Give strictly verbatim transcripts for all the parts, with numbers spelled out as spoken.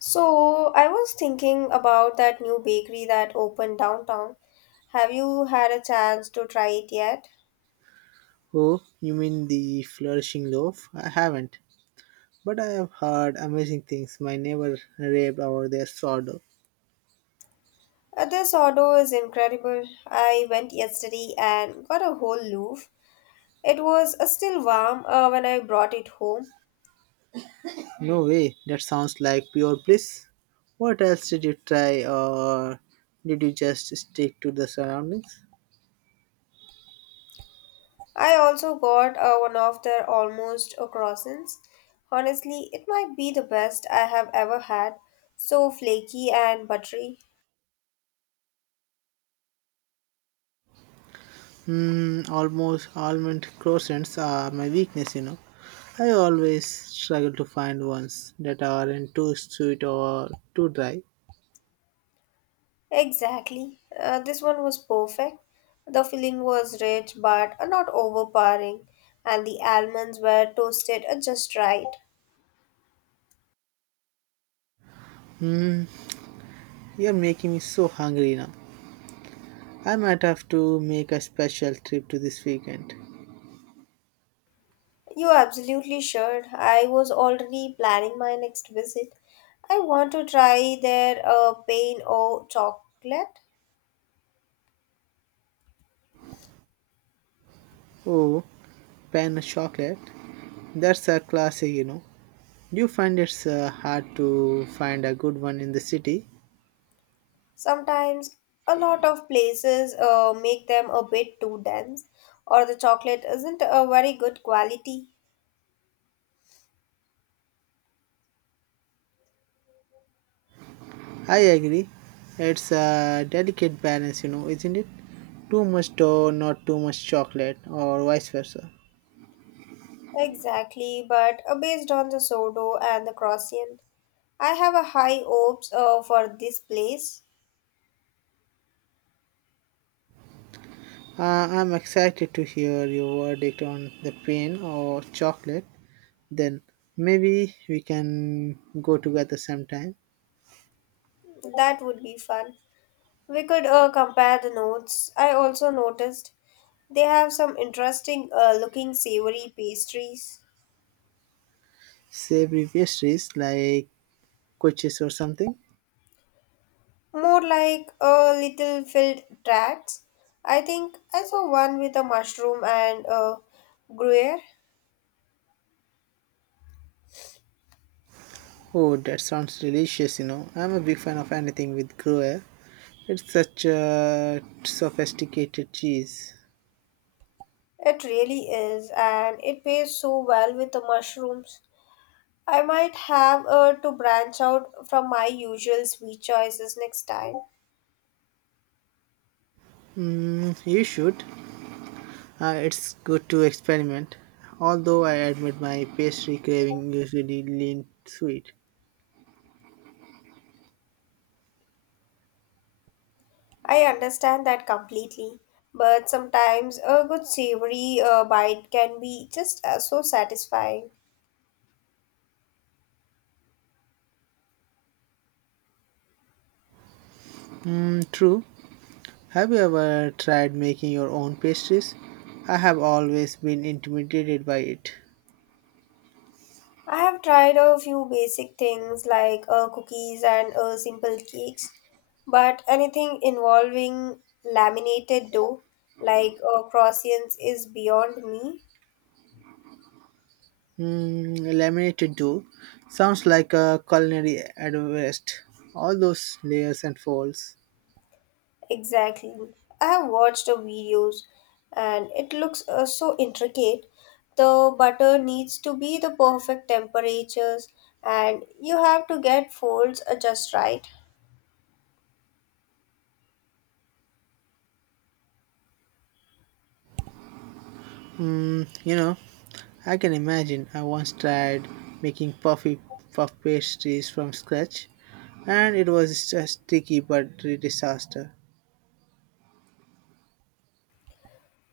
So, I was thinking about that new bakery that opened downtown. Have you had a chance to try it yet? Oh, you mean the Flourishing Loaf? I haven't, but I have heard amazing things. My neighbor raved over their sourdough. Uh, This order is incredible. I went yesterday and got a whole loaf. It was uh, still warm uh, when I brought it home. No way, that sounds like pure bliss. What else did you try, or did you just stick to the surroundings? I also got uh, one of their almost uh, croissants. Honestly, it might be the best I have ever had. So flaky and buttery. Hmm, almost almond croissants are my weakness you know. I always struggle to find ones that aren't too sweet or too dry. Exactly. Uh, this one was perfect. The filling was rich but not overpowering, and the almonds were toasted uh, just right. Hmm, you're making me so hungry now. I might have to make a special trip to this weekend. You absolutely should. I was already planning my next visit. I want to try their uh, pain or chocolate. Oh, pan chocolate. That's a classic you know. You find it's uh, hard to find a good one in the city. Sometimes a lot of places uh, make them a bit too dense, or the chocolate isn't a very good quality. I agree. It's a delicate balance, you know, isn't it? Too much dough, not too much chocolate, or vice versa. Exactly, but uh, based on the sourdough and the croissant. I have a high hopes uh, for this place. Uh, I'm excited to hear your verdict on the pain or chocolate. Then maybe we can go together sometime. That would be fun. We could uh, compare the notes. I also noticed they have some interesting uh, looking savory pastries, Savory pastries like quiches or something? more like uh, little filled tarts. I think I saw one with a mushroom and uh, gruyere. Oh, that sounds delicious you know. I'm a big fan of anything with Gruyere. It's such a sophisticated cheese. It really is, and it pairs so well with the mushrooms. I might have uh, to branch out from my usual sweet choices next time. Mm, you should. Uh, it's good to experiment. Although I admit my pastry craving usually lean sweet. I understand that completely, but sometimes a good savory uh, bite can be just uh, so satisfying. Mm, true. Have you ever tried making your own pastries? I have always been intimidated by it. I have tried a few basic things like uh, cookies and uh, simple cakes, but anything involving laminated dough like uh, croissants is beyond me. Mm, laminated dough sounds like a culinary advanced. All those layers and folds. Exactly. I have watched the videos and it looks uh, so intricate. The butter needs to be the perfect temperatures and you have to get folds uh, just right. Mm, you know, I can imagine. I once tried making puffy puff pastries from scratch, and it was a sticky but a disaster.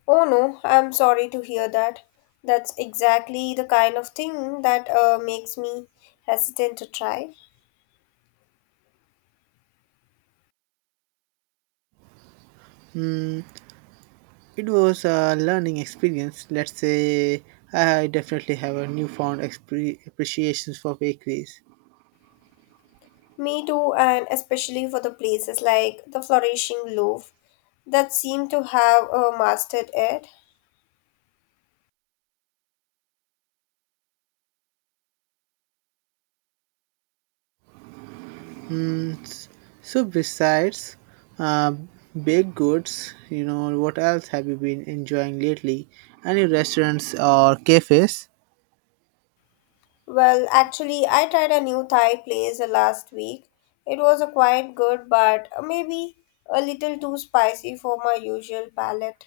Oh no, I'm sorry to hear that. That's exactly the kind of thing that uh, makes me hesitant to try. Mm, it was a learning experience. Let's say I definitely have a newfound expre- appreciation for bakeries. Me too, and especially for the places like the flourishing loaf that seem to have uh, mastered it. Mm, s- so besides uh, baked goods, you know, what else have you been enjoying lately? Any restaurants or cafes? Well, actually, I tried a new Thai place uh, last week. It was uh, quite good, but uh, maybe a little too spicy for my usual palate.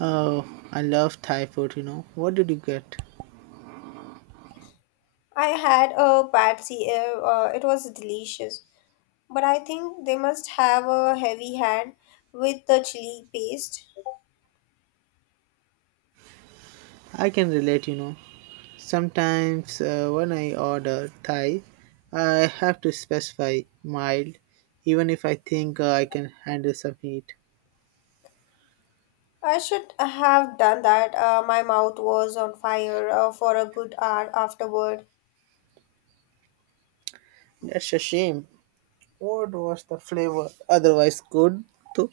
Oh, I love Thai food you know. What did you get? I had a pad see, uh, uh, it was delicious, but I think they must have a heavy hand with the chili paste. I can relate you know. Sometimes uh, when I order Thai, I have to specify mild, even if I think uh, I can handle some heat. I should have done that. Uh, my mouth was on fire uh, for a good hour afterward. That's a shame. What was the flavor? Otherwise, good. Too.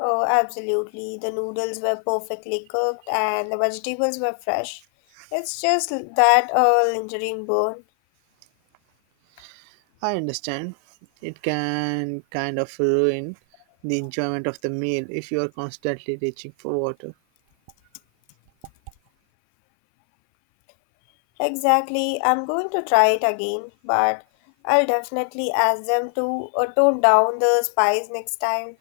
Oh, absolutely. The noodles were perfectly cooked and the vegetables were fresh. It's just that a lingering bone. I understand. It can kind of ruin the enjoyment of the meal if you are constantly reaching for water. Exactly. I'm going to try it again, but I'll definitely ask them to uh, tone down the spice next time.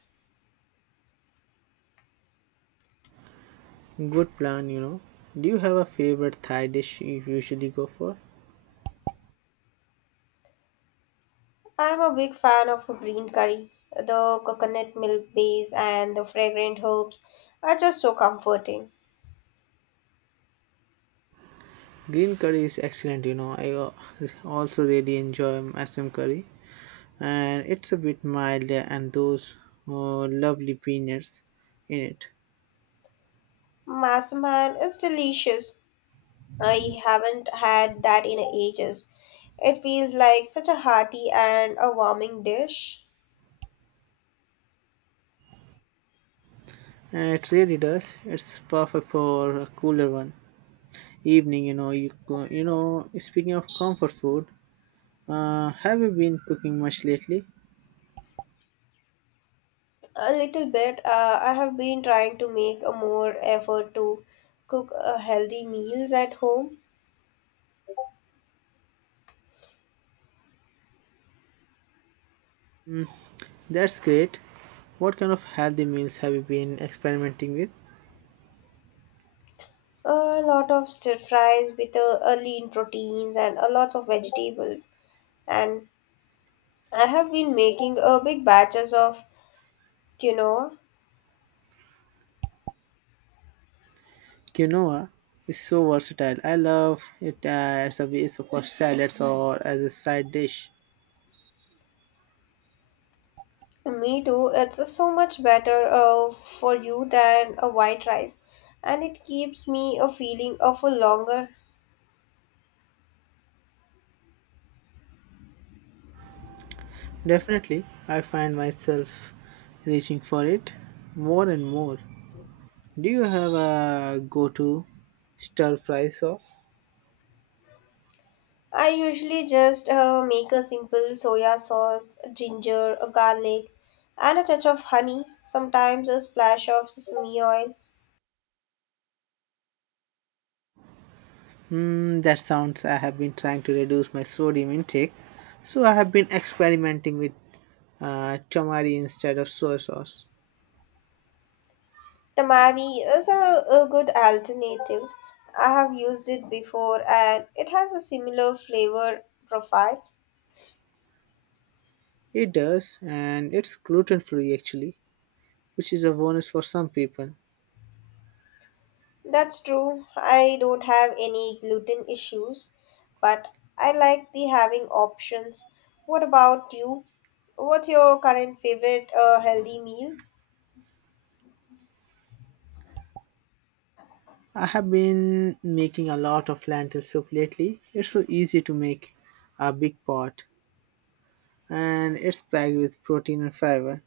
Good plan you know. Do you have a favorite Thai dish you usually go for? I'm a big fan of green curry. The coconut milk base and the fragrant herbs are just so comforting. Green curry is excellent you know. I al- also really enjoy Assam curry, and it's a bit milder and those uh, lovely peanuts in it. Massaman is delicious, I haven't had that in ages. It feels like such a hearty and a warming dish. And it really does. It's perfect for a cooler one evening. You know, you go- you know. Speaking of comfort food, Uh, have you been cooking much lately? A little bit, uh, I have been trying to make a more effort to cook uh, healthy meals at home. That's great. What kind of healthy meals have you been experimenting with? A lot of stir fries with uh, a lean proteins and a lots of vegetables. And I have been making a big batches of quinoa. Quinoa is so versatile. I love it as a base for salads or as a side dish. Me too. It's so much better uh, for you than a white rice, and it keeps me a feeling uh, for longer. Definitely, I find myself reaching for it more and more. Do you have a go to stir fry sauce? I usually just uh, make a simple soya sauce, ginger, a garlic, and a touch of honey. Sometimes a splash of sesame oil. Hmm, that sounds. I have been trying to reduce my sodium intake, so I have been experimenting with uh, tamari instead of soy sauce. Tamari is a, a good alternative. I have used it before, and it has a similar flavor profile. It does, and it's gluten free actually, which is a bonus for some people. That's true. I don't have any gluten issues, but I like the having options. What about you? What's your current favorite uh, healthy meal? I have been making a lot of lentil soup lately. It's so easy to make a big pot, and it's packed with protein and fiber.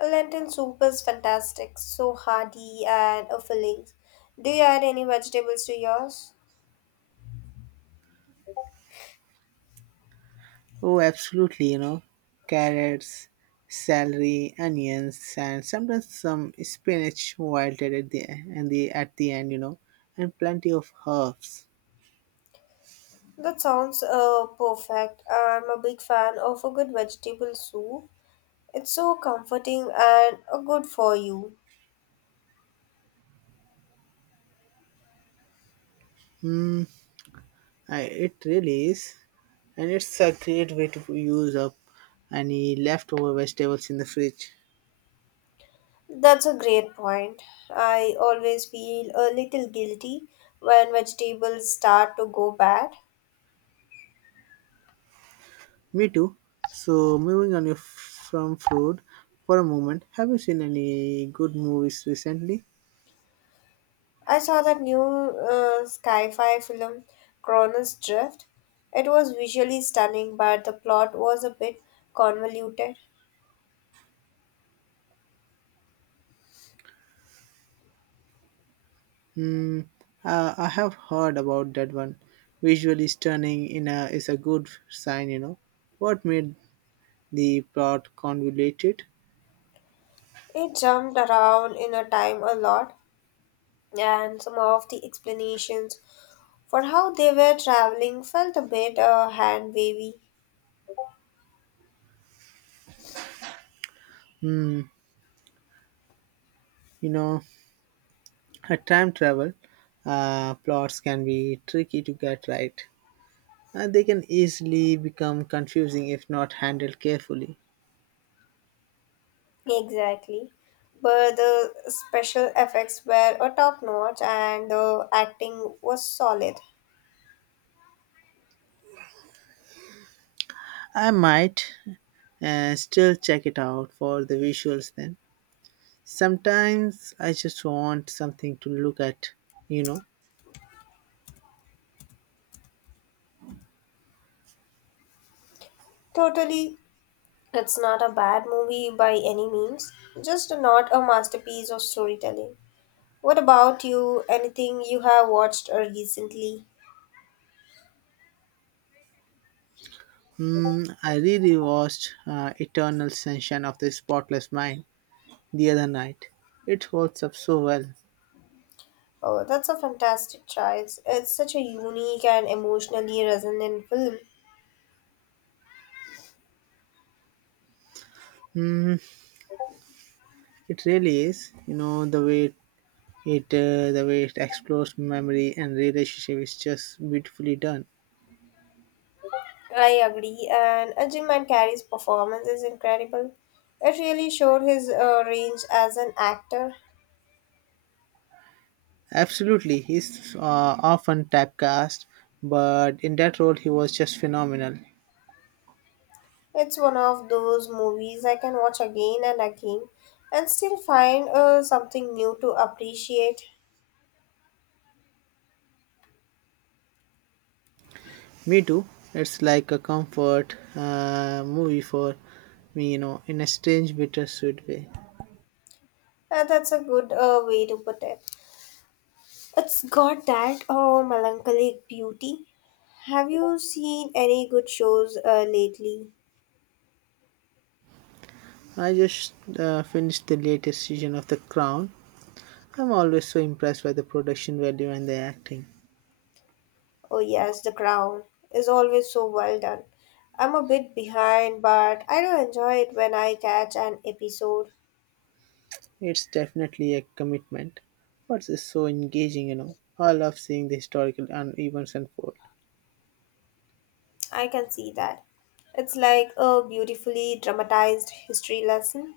Lentil soup is fantastic, so hearty and uh, filling. Do you add any vegetables to yours? Oh, absolutely you know, carrots, celery, onions, and sometimes some spinach wilted at the and the at the end, you know, and plenty of herbs. That sounds uh, perfect. I'm a big fan of a good vegetable soup. It's so comforting and uh, good for you. I, it really is, and it's a great way to use up any leftover vegetables in the fridge. That's a great point. I always feel a little guilty when vegetables start to go bad. Me too. So, moving on your, from food for a moment, have you seen any good movies recently? I saw that new uh, sci-fi film, Cronus Drift. It was visually stunning, but the plot was a bit convoluted. Mm, Uh, I have heard about that one. Visually stunning in a, is a good sign you know. What made the plot convoluted? It jumped around in a time a lot, and some of the explanations for how they were traveling felt a bit uh, hand wavy. Hmm, you know, a time travel uh, plots can be tricky to get right. Uh, they can easily become confusing if not handled carefully. Exactly. But the special effects were a top notch and the acting was solid. I might uh, still check it out for the visuals then. Sometimes I just want something to look at, you know. Totally, it's not a bad movie by any means, just not a masterpiece of storytelling. What about you? Anything you have watched uh, recently? Mm, I really watched uh, Eternal Sunshine of the Spotless Mind the other night. It holds up so well. Oh, that's a fantastic choice. It's such a unique and emotionally resonant film. Mm, it really is. You know the way it, uh, the way it explores memory and relationship is just beautifully done. I agree, and Ajay Mankari's performance is incredible. It really showed his uh, range as an actor. Absolutely, he's uh, often typecast, but in that role he was just phenomenal. It's one of those movies I can watch again and again and still find uh, something new to appreciate. Me too. It's like a comfort uh, movie for me, you know, in a strange, bittersweet way. Uh, that's a good uh, way to put it. It's got that oh, melancholic beauty. Have you seen any good shows uh, lately? I just uh, finished the latest season of The Crown. I'm always so impressed by the production value and the acting. Oh, yes, The Crown is always so well done. I'm a bit behind, but I do enjoy it when I catch an episode. It's definitely a commitment, but it's so engaging you know. I love seeing the historical un- events unfold. I can see that. It's like a beautifully dramatized history lesson.